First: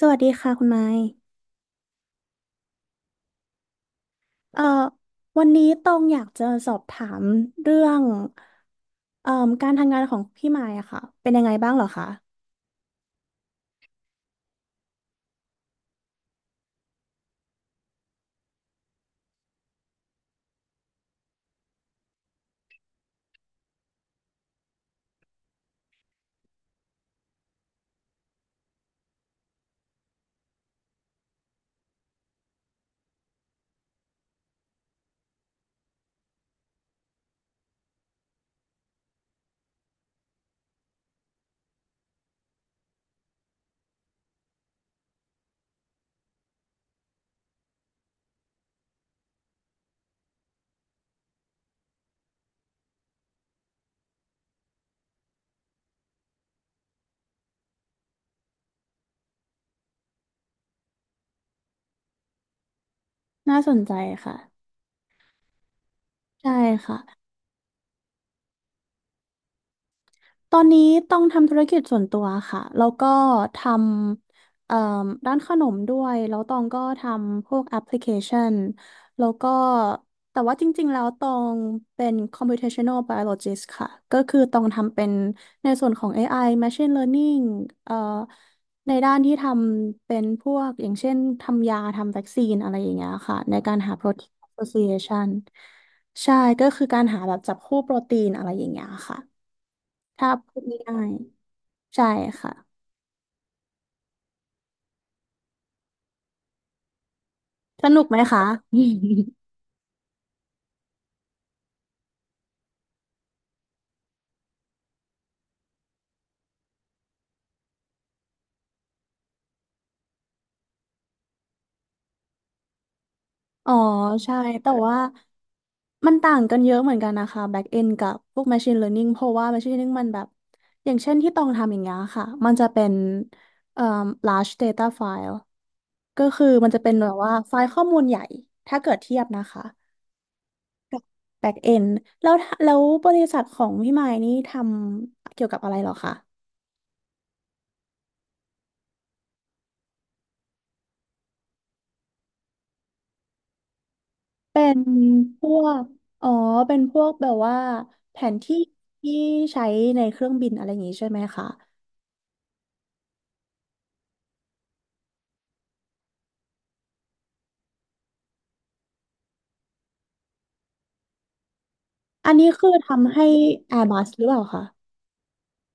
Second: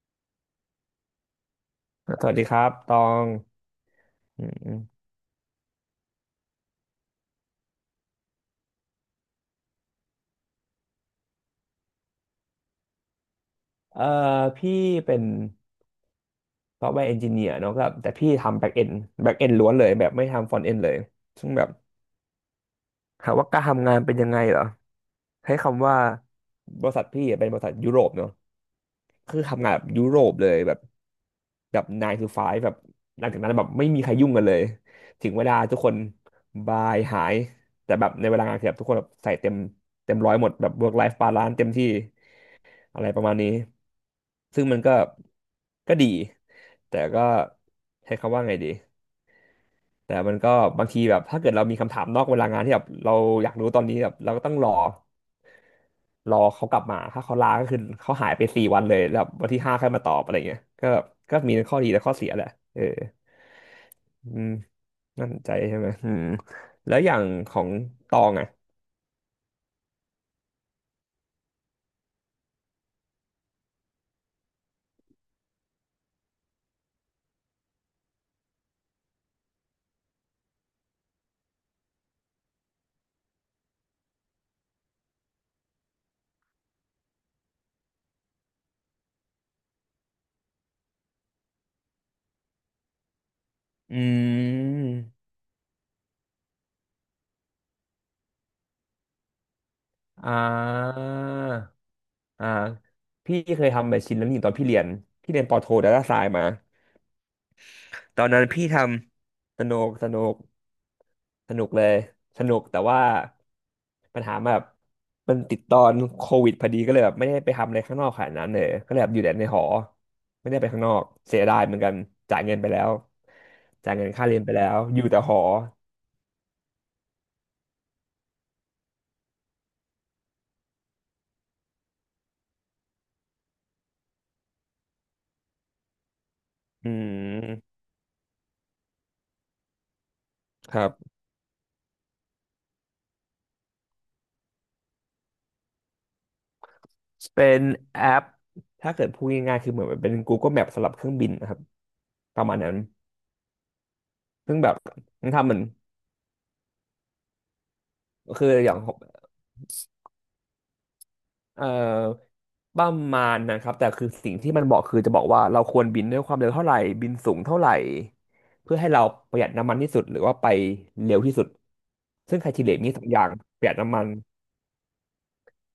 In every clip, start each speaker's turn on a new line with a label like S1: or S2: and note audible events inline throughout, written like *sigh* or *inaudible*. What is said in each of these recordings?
S1: สวัสดีค่ะคุณไม้
S2: สวัสดีครับตองอืม
S1: เอ่อ
S2: อืม
S1: วันนี้ตองอยากจะสอบถามเรื่องเอ่อการทำงานของพี่ไม้อะค่ะ เป็นยังไงบ้างเหรอคะ
S2: เอ่อพี่เป็นซอฟต์แวร์เอนจิเนียร์เนาะก็แต่พี่ทำแบ็กเอนแบ็กเอนล้วนเลยแบบไม่ทำฟรอนต์เอนเลยซึ่งแบบถามว่าการทำงานเป็นยังไงเหรอใช้คำว่าบริษัทพี่เป็นบริษัทยุโรปเนาะคือทำงานแบบยุโรปเลยแบบ 9 to 5 แบบหลังจากนั้นแบบไม่มีใครยุ่งกันเลย ถึงเวลาทุกคนบายหายแต่แบบในเวลางานคือแบบทุกคนแบบใส่เต็มเต็มร้อยหมดแบบ work life balance เต็มที่ อะไรประมาณนี้ซึ่งมันก็ดีแต่ก็ใช้คำว่าไงดีแต่มันก็บางทีแบบถ้าเกิดเรามีคำถามนอกเวลางานที่แบบเราอยากรู้ตอนนี้แบบเราก็ต้องรอเขากลับมาถ้าเขาลาก็คือเขาหายไป4 วันเลยแล้ววันที่ห้าค่อยมาตอบอะไรเงี้ยก็มีข้อดีและข้อเสียแหละเออ
S1: น่าสนใจ
S2: อื
S1: ค่ะ
S2: มนั่นใจใช่ไหมอืม
S1: ใช่
S2: แล้
S1: ค่ะ
S2: วอย่างของตองอ่ะ
S1: ตอนนี้ต้องทำธุรกิจส่วนตัวค่ะ แล้วก็ทำร้านขนมด้วย แล้วตองก็ทำพวกแอปพลิเคชันแล้วก็แต่ว่าจริงๆแล้วตองเป็น computational biologist ค่ะ ก็คือตองทำเป็นในส่วนของ AI machine learning เอ่อในด้านที่ทำเป็นพวกอย่างเช่นทำยาทำวัคซีนอะไรอย่างเงี้ยค่ะในการหา
S2: อื
S1: protein
S2: ม
S1: association ใช่ ก็คือการหาแบบจับคู่โปรตีนอะไรอย่างเงี้ยค่ะ
S2: อ่
S1: ถ้าพูด
S2: า
S1: ง่ายๆใช่
S2: อ่า
S1: ค่ะ
S2: พี่เคยทำแบบชิ้นนั้นอยู่ตอนพี่เรียนพี่เรียนปอโทดาต้าไซน์มา
S1: สนุกไหม
S2: ตอน
S1: คะ
S2: นั้นพี่
S1: *laughs*
S2: ทำสนุกสนุกสนุกเลยสนุกแต่ว่าปัญหาแบบมันติดตอนโควิดพอดีก็เลยแบบไม่ได้ไปทำอะไรข้างนอกขนาดนั้นเลยก็เลยแบบอยู่แต่ในหอไม่ได้ไปข้างนอกเสียดายเหมือนกันจ่ายเงินไปแล้ว
S1: อ๋อ
S2: จ่ายเงินค่า
S1: ใช่
S2: เรียนไปแล้
S1: แต่
S2: ว
S1: ว่า
S2: อยู่แต่หอ
S1: มันต่างกันเยอะเหมือนกันนะคะ back end กับพวก machine learning เพราะว่า machine learning มันแบบอย่างเช่นที่ต้องทำอย่างเงี้ยค่ะมันจะเป็นเอ่อ large data file ก็คือมันจะ
S2: อื
S1: เป็นแบบว่าไฟล์
S2: ม
S1: ข้อมูลใหญ่ถ้าเกิดเทียบนะคะ
S2: ครับ
S1: back end แล้วแล้วบริษัทของพี่ไมค์นี่ทำเกี่ยวกับอะไรเหรอคะ
S2: เป็นแอปถ้าเกิดพูดง่ายๆคือเหมือนเป็น Google Map สำหรับเครื่องบินนะครับประมาณนั้น ซึ่ง
S1: เป็
S2: แบบ
S1: น
S2: มัน
S1: พ
S2: ทำเหมือน
S1: วกอ๋อเป็นพวกแบบว่าแผน
S2: คือ
S1: ที่
S2: อย่าง
S1: ที่ใช้ในเครื่องบินอะไรอย่างงี้ใช่ไหมคะ
S2: เอ่อประมาณนะครับแต่คือสิ่งที่มันบอกคือจะบอกว่าเราควรบินด้วยความเร็วเท่าไหร่บินสูงเท่าไหร่เพื่อให้เราประหยัดน้ำมันที่สุดหรือว่าไปเร็วที่สุด
S1: อัน
S2: ซึ่ง
S1: นี้
S2: ไคที
S1: คือ
S2: เรียมีสอง
S1: ทำ
S2: อย่า
S1: ให้
S2: งประหยัดน้ำมัน
S1: Airbus หรือเปล่าคะ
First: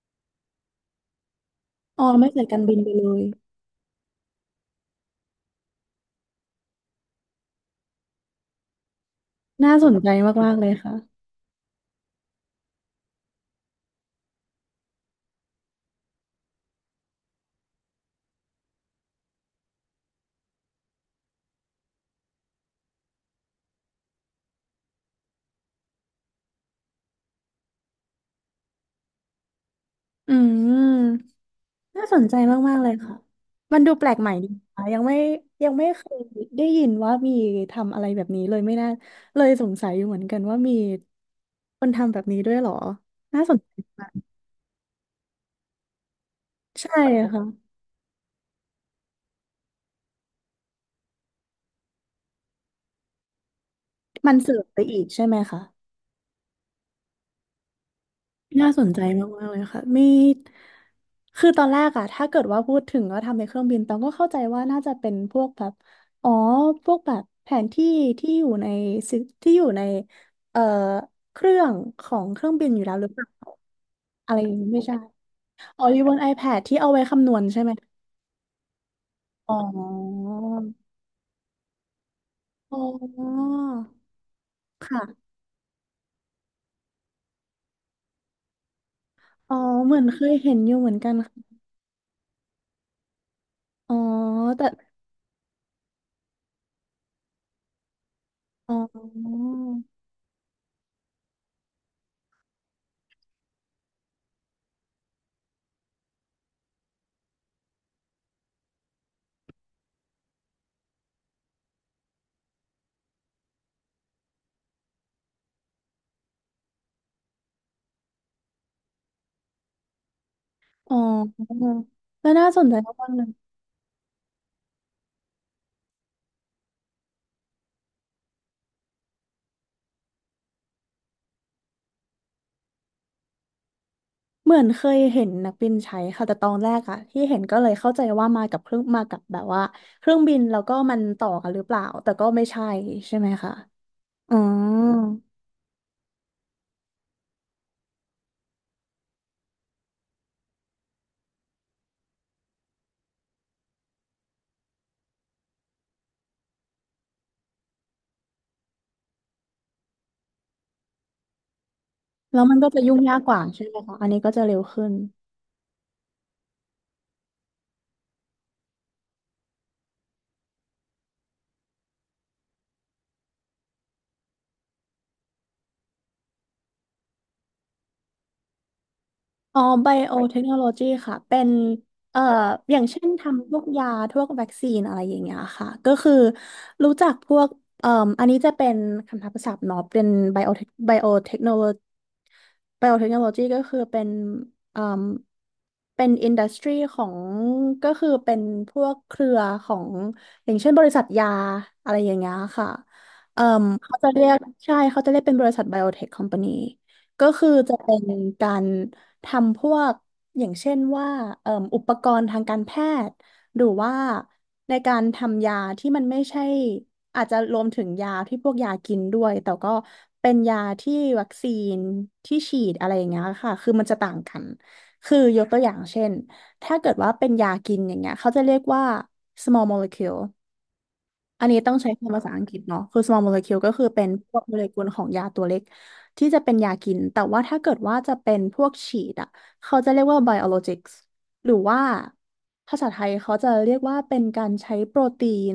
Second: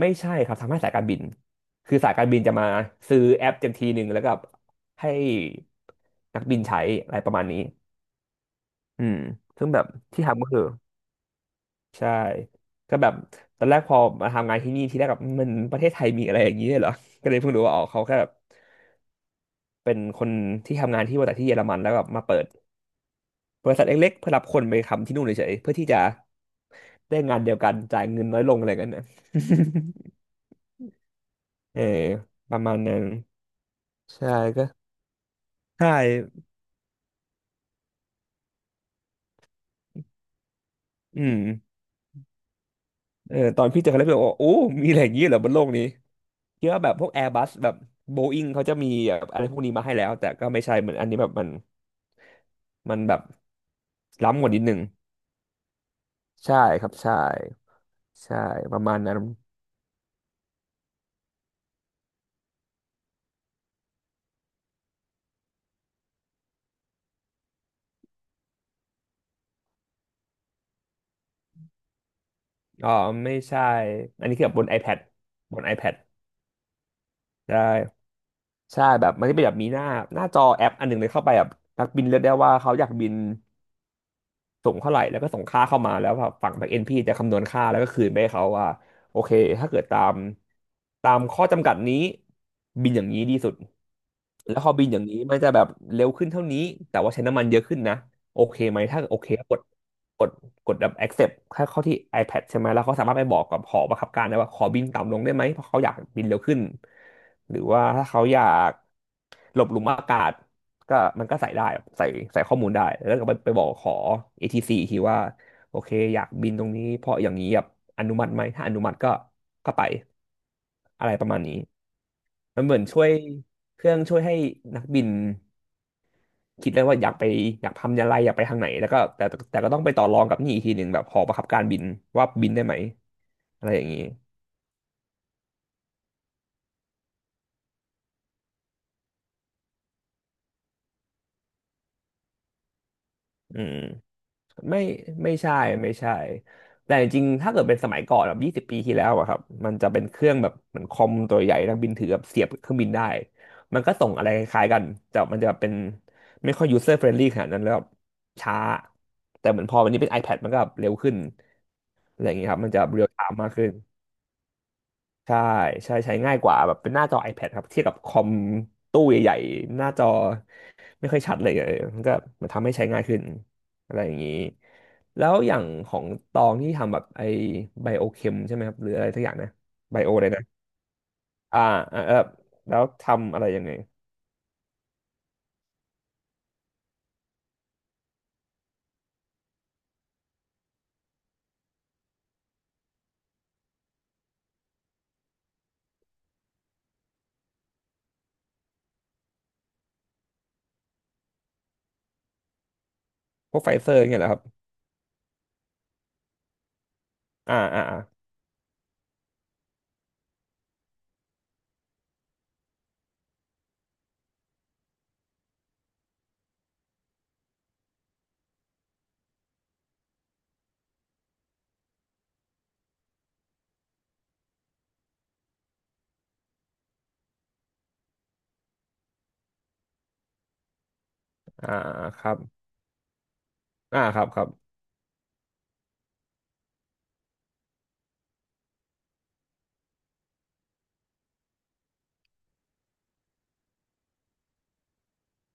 S2: ไม่ใช่ครับทำให้สายการบินคือ
S1: อ๋อ
S2: สายกา
S1: ไม่
S2: รบิน
S1: ใส่
S2: จะ
S1: การ
S2: มา
S1: บินไปเล
S2: ซื้
S1: ย
S2: อแอปจำทีหนึ่งแล้วก็ให้นักบินใช้อะไรประมาณนี้อืมซึ่ง
S1: น่า
S2: แบบ
S1: สนใจ
S2: ที่ทำก็
S1: มากๆ
S2: คือ
S1: เลยค่ะ
S2: ใช่ก็แบบตอนแรกพอมาทำงานที่นี่ทีแรกแบบมันประเทศไทยมีอะไรอย่างนี้ด้วยเหรอ *laughs* ก็เลยเพิ่งรู้ว่าอ๋อเขาแค่แบบเป็นคนที่ทำงานที่บริษัทที่เยอรมันแล้วแบบมาเปิดบริษัทเล็กๆเพื่อรับคนไปทำที่นู่นเฉยๆเพื่อที่จะได้งานเดียวกันจ่ายเงินน้อยลงอะไรกันนะ
S1: อืม
S2: *laughs* เออ
S1: น่าสนใจ
S2: ประมา
S1: มาก
S2: ณ
S1: ๆเลย
S2: นั้น
S1: ค่ะมันดูแปลกให
S2: ใช่
S1: ม่ดี
S2: ก็
S1: ค่ะยังไม่
S2: ใช่
S1: เคยได้ยินว่ามีทำอะไรแบบนี้เลยไม่น่าเลยสงสัยอยู่เหมือนกันว่ามี
S2: อืม
S1: คนทำแบบนี้ด้วยเหรอ
S2: เออ
S1: น่าสน
S2: ตอน
S1: ใจ
S2: พี่เจอเขา
S1: มา
S2: แล้ว
S1: ก
S2: พี่บอกว่าโอ้มีอะไรอย่างนี้เหรอบนโลกนี้คิดว่าแบ
S1: ใช่
S2: บพวกแอร์บั
S1: ค่ะ
S2: สแบบโบอิงเขาจะมีแบบอะไรพวกนี้มาให้แล้วแต่ก็ไม่ใช่เหมือนอันนี้แบบมัน มันแบบ
S1: มัน
S2: ล้ำกว่า
S1: เสิ
S2: นิ
S1: ร์
S2: ด
S1: ม
S2: นึ
S1: ไป
S2: ง
S1: อีกใช่ไหมคะ
S2: ใช่ครับใช่ใช่
S1: น่า
S2: ป
S1: ส
S2: ระ
S1: น
S2: มาณ
S1: ใจ
S2: นั้น
S1: มากๆเลยค่ะมีคือตอนแรกอะถ้าเกิดว่าพูดถึงว่าทำในเครื่องบินตองก็เข้าใจว่าน่าจะเป็นพวกแบบอ๋อพวกแบบแผนที่ที่อยู่ในซิที่อยู่ในเอ่อเครื่องของเครื่องบินอยู่
S2: อ๋อ
S1: แล้วหรือเปล่า
S2: ไม่ใช่อัน
S1: อะ
S2: นี้
S1: ไร
S2: คือ
S1: อ
S2: แบ
S1: ย่าง
S2: บบน
S1: นี้ไม่ใช่
S2: iPad บน
S1: อ๋อ
S2: iPad
S1: อยู่บน iPad ที่เอาไว้คำนวณ
S2: ได
S1: ใช่ไหม
S2: ้ใช่แบบมันจะเป็นแบ
S1: อ๋
S2: บมีหน้าหน้า
S1: อ
S2: จอแอปอันหนึ่งเลยเข้าไปแบบนักบินเลือกได้ว่าเขา
S1: อ๋
S2: อยากบิน
S1: อ
S2: ส่งเท่าไหร่
S1: ค่ะ
S2: แล้วก็ส่งค่าเข้ามาแล้วฝั่ง backend พี่จะคำนวณค่าแล้วก็คืนไปให้เขาว่าโอเค
S1: อ๋อ
S2: ถ้าเกิด
S1: เหมื
S2: ตา
S1: อน
S2: ม
S1: เคยเห็นอยู่เหมือนกัน
S2: ข้อ
S1: ค่ะ
S2: จำกัดนี้บินอย่างนี้ดีสุด
S1: อ๋อ
S2: แล้ว
S1: แต่
S2: พอบินอย่างนี้มันจะแบบเร็วขึ้นเท่านี้แต่ว่าใช้น้ำมันเยอะขึ้นนะโอเค
S1: อ๋
S2: ไหมถ้าโอเคก็
S1: อ
S2: กดกดกดแบบ accept เข้าที่ iPad ใช่ไหมแล้วเขาสามารถไปบอกกับหอบังคับการได้ว่าขอบินต่ำลงได้ไหมเพราะเขาอยากบินเร็วขึ้นหรือว่าถ้าเขาอยากหลบหลุมอากาศ ก็มันก็ใส่ได้ใส่ข้อมูลได้แล้วก็ไปบอกขอ a t ีซีอีกทีว่าโอเคอยากบินตรงนี้เพราะอย่างนี้แบบอนุมัติไหมถ้าอนุมัติก็ก็ไป
S1: อ๋
S2: อะไรประมาณนี้
S1: อแล้วน่าส
S2: มัน
S1: น
S2: เห
S1: ใจ
S2: มือนช่ว
S1: มาก
S2: ย
S1: ๆเลย
S2: เครื่องช่วยให้นักบินคิดได้ว่าอยากไปอยากทำอะไรอยากไปทางไหนแล้วก็แต่ก็ต้องไปต่อรองกับนี่อีกทีหนึ่งแบบหอบังคับการบินว่าบินได้ไหมอะไรอย่างนี้
S1: เหมือนเคยเห็นนักบินใช้ค่ะแต่ตอนแรกอะที่เห็นก็เลยเข้าใจว่ามากับเครื่องมากับแบบว่าเครื่องบินแล้วก็มันต่อกันหรือเปล่าแต่ก็ไม่ใช่ใช่ไหมคะ
S2: อืม
S1: อ๋อ
S2: ไม่ไม่ใช่ไม่ใช่แต่จริงๆ ถ้าเกิดเป็นสมัยก่อนแบบ20 ปีที่แล้วอะครับมันจะเป็นเครื่องแบบเหมือนคอมตัวใหญ่นักบินถือแบบเสียบเครื่องบินได้มันก็ส่งอะไรคล้ายๆกันแต่มันจะเป็นไม่ค่อย user friendly ขนาดนั้นแล้วแบบช้าแต่เหมือนพอวันนี้เป็น iPad มันก็แบบเร็วขึ้นอะไรอย่าง
S1: แล้ว
S2: เงี้ย
S1: มั
S2: ค
S1: น
S2: รับ
S1: ก็
S2: มัน
S1: จะ
S2: จะ
S1: ยุ่ง
S2: เรียล
S1: ยา
S2: ไท
S1: กก
S2: ม์
S1: ว่า
S2: มาก
S1: ใช่
S2: ขึ้น
S1: ไหมคะอันนี้ก็จะเร็วขึ้น
S2: ใช่ใช่ใช้ง่ายกว่าแบบเป็นหน้าจอ iPad ครับเทียบกับคอมตู้ใหญ่ๆหน้าจอไม่ค่อยชัดเลยเออมันก็มันทำให้ใช้ง่ายขึ้นอะไรอย่างนี้แล้วอย่างของตองที่ทำแบบไอ้ไบโอเคมใช่ไหมครับหรืออะไรสักอย่างนะ
S1: อ๋อไบ
S2: ไบโอ
S1: โอ
S2: เลย
S1: เท
S2: นะ
S1: คโนโลยีค่ะเป็น
S2: อ่าอ่าเออ
S1: เอ่ออ
S2: แล้
S1: ย่า
S2: ว
S1: งเช่น
S2: ทำอะไร
S1: ทำพว
S2: ยั
S1: ก
S2: งไง
S1: ยาพวกวัคซีนอะไรอย่างเงี้ยค่ะก็คือรู้จักพวกเอ่ออันนี้จะเป็นคำทับศัพท์เนาะเป็นไบโอเทคโนโล ไบโอเทคโนโลยีก็คือเป็นอืมเป็นอินดัสทรีของก็คือเป็นพวกเครือของอย่างเช่นบริษัทยาอะไรอย่างเงี้ยค่ะเอ่
S2: พวก
S1: ม
S2: ไฟเซอ
S1: เขา
S2: ร์
S1: จะ
S2: เงี้ย
S1: เรี
S2: เหรอ
S1: ย
S2: ค
S1: ก
S2: รับ
S1: ใช่เขาจะเรียกเป็นบริษัทไบโอเทคคอมพานีก็คือ
S2: อ่า
S1: จะ
S2: อ่า
S1: เป็
S2: อ่
S1: นการทำพวกอย่างเช่นว่าเอ่มอุปกรณ์ทางการแพทย์ หรือว่าในการทำยาที่มันไม่ใช่อาจจะรวมถึงยาที่พวกยากินด้วยแต่ก็เป็นยาที่วัคซีนที่ฉีดอะไรอย่างเงี้ยค่ะคือมันจะต่างกันคือยกตัวอย่างเช่นถ้าเกิดว่าเป็นยากินอย่างเงี้ยเขาจะเรียกว่า small molecule อันนี้
S2: า
S1: ต้
S2: อ่า
S1: องใช้คำ
S2: ค
S1: ภาษา
S2: รับ
S1: อังกฤษเนาะคือ small molecule ก็คือ
S2: อ่า
S1: เป็น
S2: ครับ
S1: พ
S2: ค
S1: วก
S2: รับ
S1: โมเลกุลของยาตัวเล็กที่จะเป็นยากิน แต่ว่าถ้าเกิดว่าจะเป็นพวกฉีดอ่ะเขาจะเรียกว่า biologics หรือว่าภาษาไทยเขาจะเรียกว่าเป็นการใช้โปรตีน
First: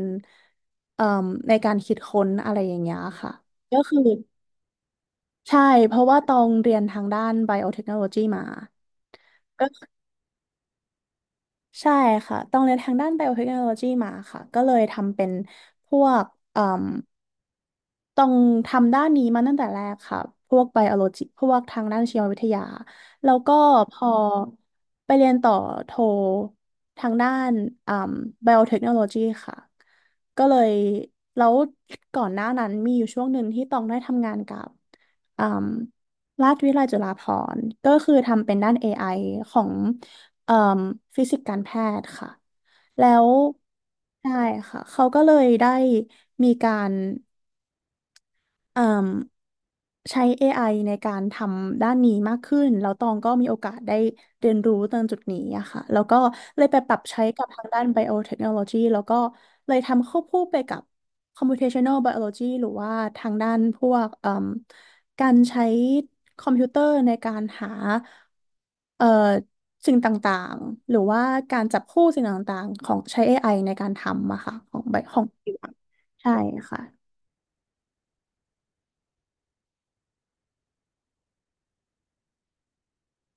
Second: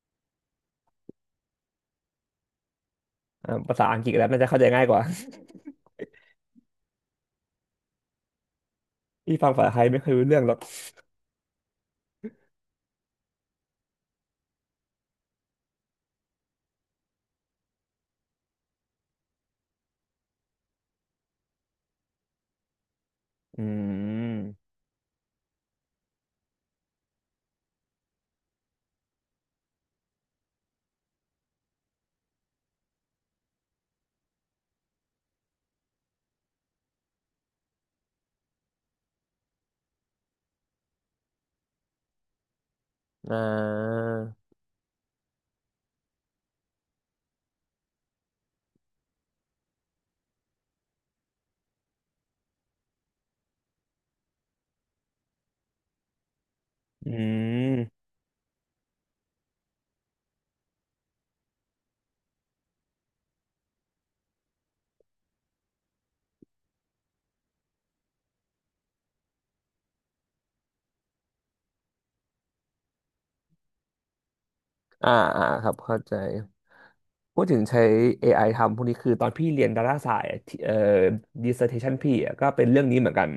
S1: เอ่มในการคิดค้นอะไรอย่างเงี้ยค่ะ
S2: อ่าภา
S1: ก็
S2: ษา
S1: คื
S2: อั
S1: อ
S2: งกฤษแล้วน่าจะเข้าใจง่ายกว่า
S1: ใช่ เพราะว่าต้องเรียนทางด้าน biotechnology มา
S2: *laughs* ที่ฟังภาษาไท
S1: ก็
S2: ยไม่เคอยรู้เรื่องหรอก
S1: ใช่ค่ะต้องเรียนทางด้าน biotechnology มาค่ะก็เลยทำเป็นพวก ต้องทำด้านนี้มาตั้งแต่แรกค่ะพวกไบโอโลจิพวกทางด้านชีววิทยา แล้วก็
S2: อื
S1: พอ
S2: ม
S1: ไปเรียนต่อโททางด้านอ่าไบโอเทคโนโลยีค่ะ ก็เลยแล้วก่อนหน้านั้นมีอยู่ช่วงหนึ่งที่ต้องได้ทำงานกับอ่าราชวิทยาลัยจุฬาภรณ์ก็คือทำเป็นด้าน AI ของอ่าฟิสิกส์การแพทย์ค่ะ แล้ว
S2: อ่า
S1: ใช่ค่ะ เขาก็เลยได้มีการ เอ่มใช้ AI ในการทำด้านนี้มากขึ้นแล้วตองก็มีโอกาสได้เรียนรู้ตรงจุดนี้อะค่ะแล้วก็เลยไปปรับ
S2: อื
S1: ใช้กับทาง
S2: ม
S1: ด้าน biotechnology แล้วก็เลยทำควบคู่ไปกับ computational biology หรือว่าทางด้านพวกเอ่มการใช้คอมพิวเตอร์ในการหาเอ่อสิ่งต่างๆหรือว่าการจับคู่สิ่งต่างๆของใช้ AI ในการทำอะค่ะของ
S2: อ่า
S1: ของ
S2: อ่า
S1: bio
S2: ครับเข้าใจ
S1: ใช่ค่ะ
S2: พูดถึงใช้ AI ทำพวกนี้คือตอนพี่เรียนดาราศาสตร์อะที่dissertation พี่อะก็เป็นเรื่องนี้เหมือนกัน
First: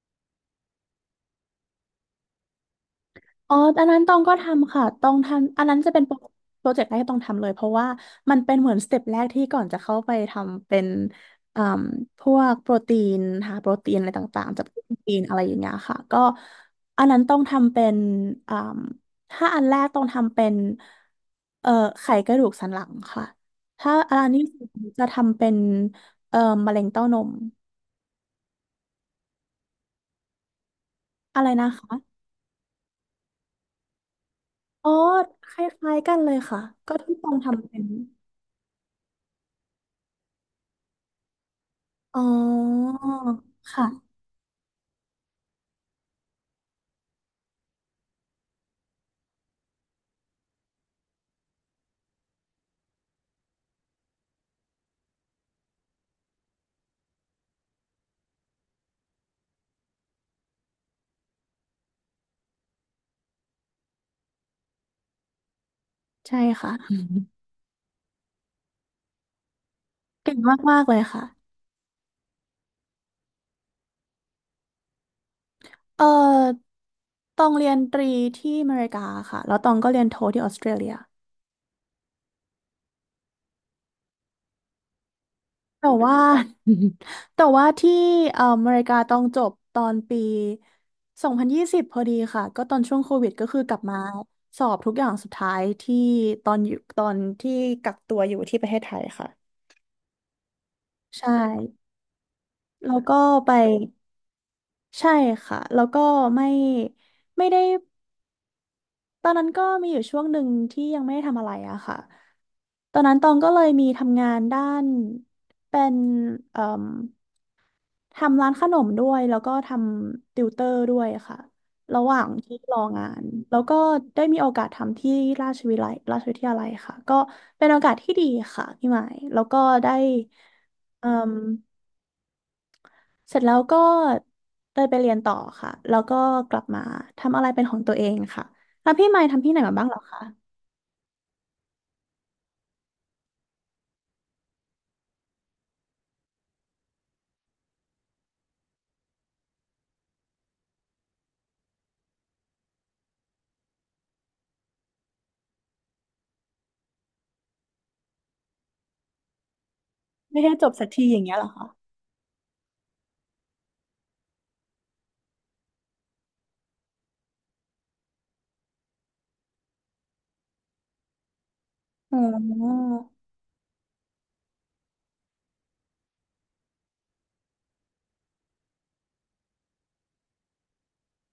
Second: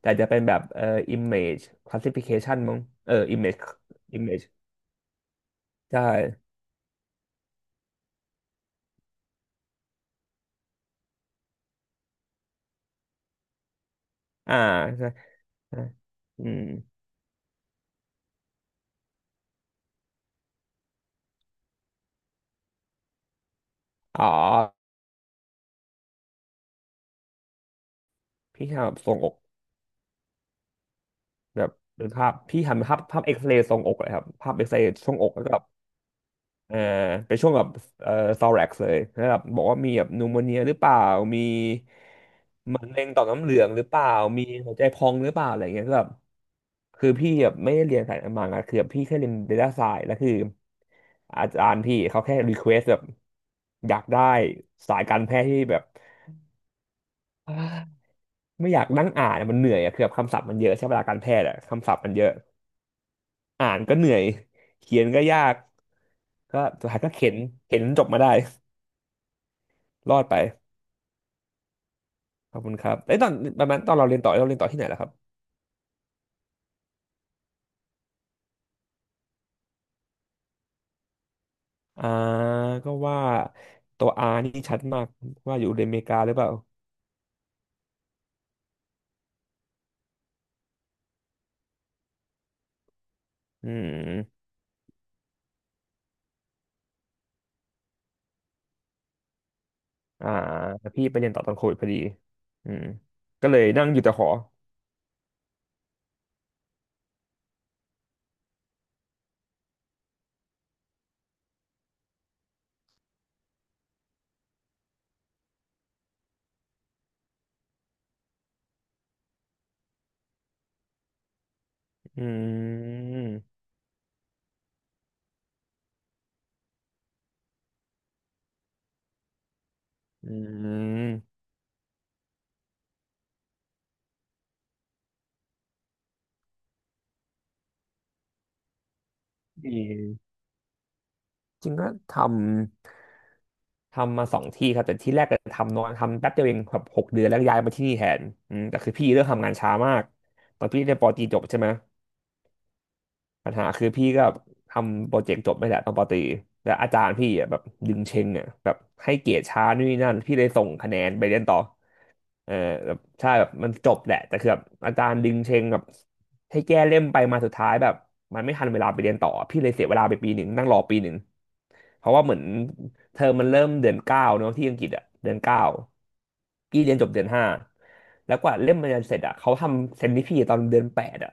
S2: แต่จะเป็นแบบimage classification มั้งเออ
S1: อ๋อ
S2: image
S1: อันนั้นตองก็
S2: image
S1: ทำค่ะตองทำอันนั้นจะเป็
S2: ใช่
S1: นโปรเจกต์แรกที่ต้องทำเลยเพราะว่ามันเป็นเหมือนสเต็ปแรกที่ก่อนจะเข้าไปทำเป็นอ่มพวกโปรตีนหาโปรตีนอะไรต่าง
S2: อ่า
S1: ๆจากโปร
S2: ใช่
S1: ตีนอะไรอย่างเงี้ย
S2: ใช่
S1: ค่ะก็
S2: อืม
S1: อันนั้นต้องทำเป็นอ่มถ้าอันแรกต้องทำเป็นเอ่อไขกระดูกสันหลังค่ะถ้าอั
S2: อ๋
S1: น
S2: อ
S1: นี้จะทำเป็นเอ่อมะเร็งเต้านม
S2: พี่ทำแบบทรงอก
S1: อะไร
S2: แบ
S1: นะ
S2: บ
S1: คะ
S2: เป็นภาพพี่ทำภาพภาพเอ็กซเรย์ทรงอกเลยครับภาพเอ็กซเร
S1: อ๋
S2: ย์
S1: อ
S2: ทรงอกแล้ว
S1: ค
S2: ก็
S1: ล้ายๆกันเลยค่ะ
S2: เออ
S1: ก็ที่ตอ
S2: เป็
S1: ง
S2: นช่วงแบ
S1: ทำ
S2: บ
S1: เป็น
S2: เอ่อซอแร็กเลยแล้วแบบบอกว่ามีแบบนูโมเนียหรือเปล่ามี
S1: อ๋อ
S2: มะเร็งต่อมน้ำเหลืองหรือเปล่า
S1: ค่ะ
S2: มีหัวใจพองหรือเปล่าอะไรเงี้ยก็แบบคือพี่แบบไม่ได้เรียนสายมังอะคือแบบพี่แค่เรียน Data Science แล้วคืออาจารย์พี่เขาแค่รีเควสแบบอยากได้สายการแพทย์ที่แบบไม่อยากนั่งอ่านอะมันเหนื่อยอะคือแบบคำศัพท์มันเยอะใช้เวลาการแพทย์อะคำศัพท์มันเยอะอ่านก็เหนื่อยเขียนก็ยาก
S1: ใช่
S2: ก็
S1: ค่ะ
S2: สุด
S1: อื
S2: ท้าย
S1: ม
S2: ก็เข็นเข็นจนจบมาได้รอด
S1: เก่
S2: ไป
S1: งมากๆเลยค่ะ
S2: ขอบคุณครับไอ้ยตอนประมาณตอนเราเรียนต่อเราเรียนต่อที่ไหนล่ะครับ
S1: เอ่อตองเรียนตรีที่อเมริกาค่ะแล้วตองก็เรียนโทที่ออสเตรเลีย
S2: อ่าก็ว่าตัว R นี่ชัดมากว่าอยู่
S1: แต่
S2: อเมริ
S1: ว่า
S2: กาหรือเปล่า
S1: *laughs* แต่ว่าที่อเมริกาตองจบตอนปี2020พนยี่สิบพอดีค่ะก็ตอนช่วงโควิดก็คือ
S2: อื
S1: กลับมา
S2: ม
S1: สอบทุกอย่างสุดท้ายที่ตอนอยู่ตอนที่กักตัวอยู่ที่ประเทศไทยค่ะ
S2: อ่าพี่ไปเรี
S1: ใช่
S2: ยนต่อตอนโควิดพอดีอืม
S1: แล้วก็
S2: ก็
S1: ไป
S2: เลยนั่งอยู่แต่หอ
S1: ใช่ค่ะ แล้วก็ไม่ไม่ได้ ตอนนั้นก็มีอยู่ช่วงหนึ่งที่ยังไม่ได้ทำอะไรอะค่ะตอนนั้นตองก็เลยมีทำงานด้านเป็นเอ่มทำร้านขนมด้วยแล้วก็ทำติวเตอร์ด้วยค่ะระหว่า
S2: อ
S1: งที่
S2: ื
S1: รองาน
S2: ม
S1: แล้วก็ได้มีโอกาสทำที่ราชวิไลราชวิทยาลัยค่ะก็เป็นโอกาสที่ดีค่ะพี่หมายแล้วก็ได้
S2: อื
S1: เอ่ม
S2: ม
S1: เสร็จแล้วก็ได้ไปเรียนต่อค่ะแล้วก็กลับมาทำอะไรเป็นของตัวเองค่ะแล้วพี่หมายทำที่ไหนมา
S2: ดี
S1: บ้างเหรอคะ
S2: จริงก็ทำทำมาสองที่ครับแต่ที่แรกก็ทำน้อยทำแป๊บเดียวเองแบบหกเดือนแล้วก็ย้ายมาที่นี่แทนอืมแต่คือพี่เลือกทำงานช้ามากตอนพี่เรียนปอตรีจบใช่ไหม ปัญหาคือพี่ก็แบบทำโปรเจกต์จบไม่แหละตอนปตรีแต่อาจารย์พี่อ่ะแบบดึงเชงอ่ะแบบให้เกรดช้านู่นนี่นั่นพี่
S1: ไม่
S2: เลย
S1: ให้
S2: ส่
S1: จ
S2: ง
S1: บสัก
S2: คะแน
S1: ที
S2: น
S1: อย่า
S2: ไป
S1: งเงี้ย
S2: เรีย
S1: เห
S2: น
S1: รอ
S2: ต่อ
S1: คะ
S2: เออแบบใช่แบบมันจบแหละแต่คือแบบอาจารย์ดึงเชงแบบให้แก้เล่มไปมาสุดท้ายแบบมันไม่ทันเวลาไปเรียนต่อพี่เลยเสียเวลาไปปีหนึ่งนั่งรอปีหนึ่งเพราะ
S1: อ๋
S2: ว่าเหมือน
S1: อ
S2: เทอมมันเริ่มเดือนเก้าเนาะที่อังกฤษอ่ะเดือนเก้าพี่เรียนจบเดือนห้าแล้วกว่าเล่มมันจะเสร็จอ่ะเขาทำเซนที่พี่ตอนเดือนแปดอ่ะ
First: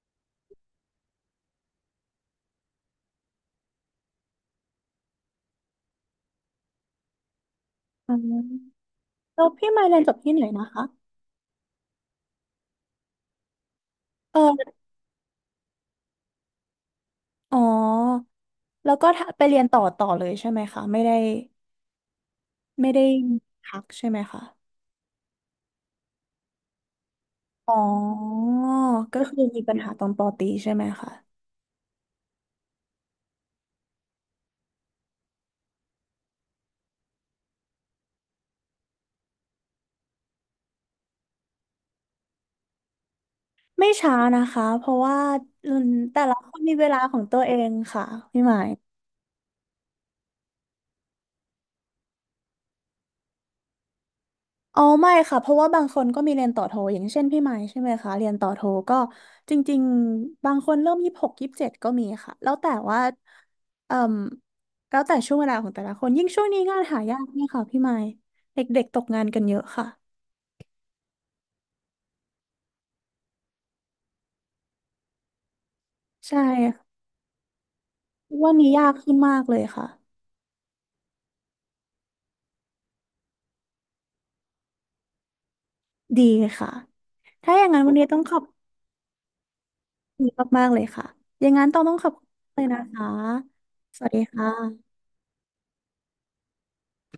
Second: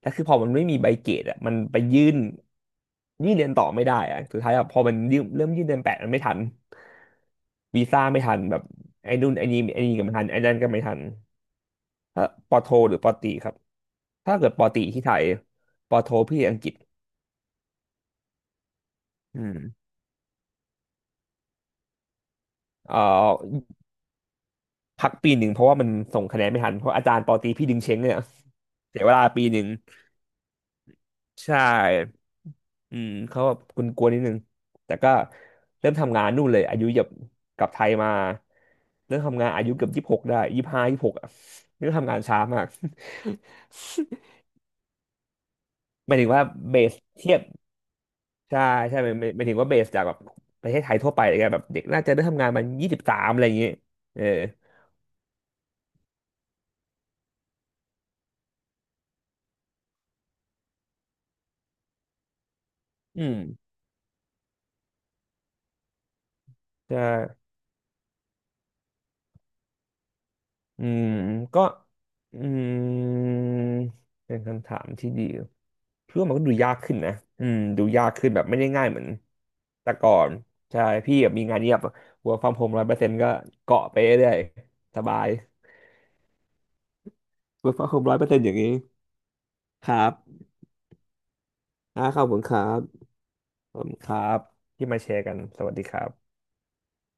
S2: แล้วคือพอมันไม่มีใบเกรดอ่ะมันไปยื่นยื่นเรียนต่อไม่ได้อ่ะสุดท้ายอ่ะพอมันยื่นเริ่มยื่นเดือนแปดมันไม่ทันวีซ่า
S1: อ๋
S2: ไม่ทันแบบ
S1: อ
S2: ไอ้นู่น
S1: แล้
S2: ไอ้
S1: ว
S2: นี่
S1: พี่
S2: ไอ้
S1: มา
S2: นี่
S1: เรียน
S2: ก็
S1: จ
S2: ไม่
S1: บ
S2: ทัน
S1: ที่
S2: ไอ้
S1: ไหน
S2: นั่น
S1: นะ
S2: ก็ไม่
S1: คะ
S2: ทันถ้าปอโทหรือปอตรีครับถ้าเกิดปอ
S1: เออ
S2: ตรีที่ไทยปอโทพี่อังกฤษ
S1: อ๋อแล้วก็ถ้า
S2: อื
S1: ไปเรี
S2: ม
S1: ยนต่อต่อเลยใช่ไหมคะ ไม่ได้ไม่
S2: เอ่อ
S1: ได้พักใช่ไหมคะ
S2: พักปีหนึ่งเพราะว่ามันส่งคะแนนไม่ทันเพราะอาจารย์ปอตรีพี่
S1: อ๋
S2: ดึ
S1: อ
S2: งเช้งเนี่ยเสียเว
S1: ก็
S2: ลา
S1: คือ
S2: ปีห
S1: มี
S2: นึ่ง
S1: ปัญหาตอนปอตรีใช่ไหมคะ
S2: ใช่อืมเขาแบบกลัวๆนิดนึงแต่ก็เริ่มทำงานนู่นเลย อายุแบบกลับไทยมาเริ่มทำงานอายุเกือบยี่สิบหกได้ยี่สิบห้ายี่สิบหกอ่ะเริ่มทำงานช้ามาก *laughs*
S1: ไม่ช้านะคะเพราะว่า
S2: หมาย
S1: แต่
S2: ถึง
S1: ละ
S2: ว่า
S1: คนมี
S2: เบ
S1: เว
S2: ส
S1: ลาของ
S2: เที
S1: ตั
S2: ยบ
S1: วเองค่ะพี่หมา
S2: ใช่
S1: ย
S2: ใช่หมายหมายหมายถึงว่าเบสจากแบบประเทศไทยทั่วไปอะไรเงี้ยแบบเด็กน่าจะเริ่มทำงานมันยี่สิบสามอะไรอย่างเงี้ยเออ
S1: อ๋อไม่ค่ะเพราะว่าบางคนก็มีเรียนต่อโทอย่างเช่นพี่ไม้ใช่ไหมคะเรียนต่อโทก็จริงๆบางคนเริ่ม2627ก็มีค่ะแล้วแต่ว่า
S2: อืม
S1: เอ่มแล้วแต่ช่วงเวลาของแต่ละคนยิ่งช่วงนี้งาน
S2: ใช่
S1: หายากเนี่ยค่ะพี่ไม้เด็กๆตกงานกันเยอะค่ะ
S2: อืมก็อืมเป็นคำถามที่ดีเพื่อมัน
S1: ใช่
S2: ก็ดูยากขึ้น
S1: ค่ะ
S2: นะอืมดูยากขึ้นแบบ
S1: วัน
S2: ไม่ได้
S1: นี้
S2: ง่า
S1: ยา
S2: ย
S1: ก
S2: เหมือน
S1: ขึ้นมากเลยค่ะ
S2: แต่ก่อนใช่พี่แบบมีงานเงียบ work from home ร้อยเปอร์เซ็นต์ก็เกาะไปเรื่อยสบาย
S1: ดีค่ะถ้าอย่าง
S2: work
S1: นั้น
S2: from
S1: วันนี้
S2: home ร้อ
S1: ต้อ
S2: ย
S1: ง
S2: เปอร์
S1: ข
S2: เซ็
S1: อ
S2: น
S1: บ
S2: ต์อย่างนี้ครับ
S1: คุณมากๆเลยค่ะอย่างนั้นต้องต้อง
S2: อ่า
S1: ขอบ
S2: ขอ
S1: คุ
S2: บ
S1: ณ
S2: คุณค
S1: เล
S2: รั
S1: ย
S2: บ
S1: นะคะ
S2: ขอบคุณ
S1: ส
S2: ค
S1: วัสดี
S2: รั
S1: ค
S2: บที่
S1: ่ะ
S2: มาแชร์กันสวัสดีครับ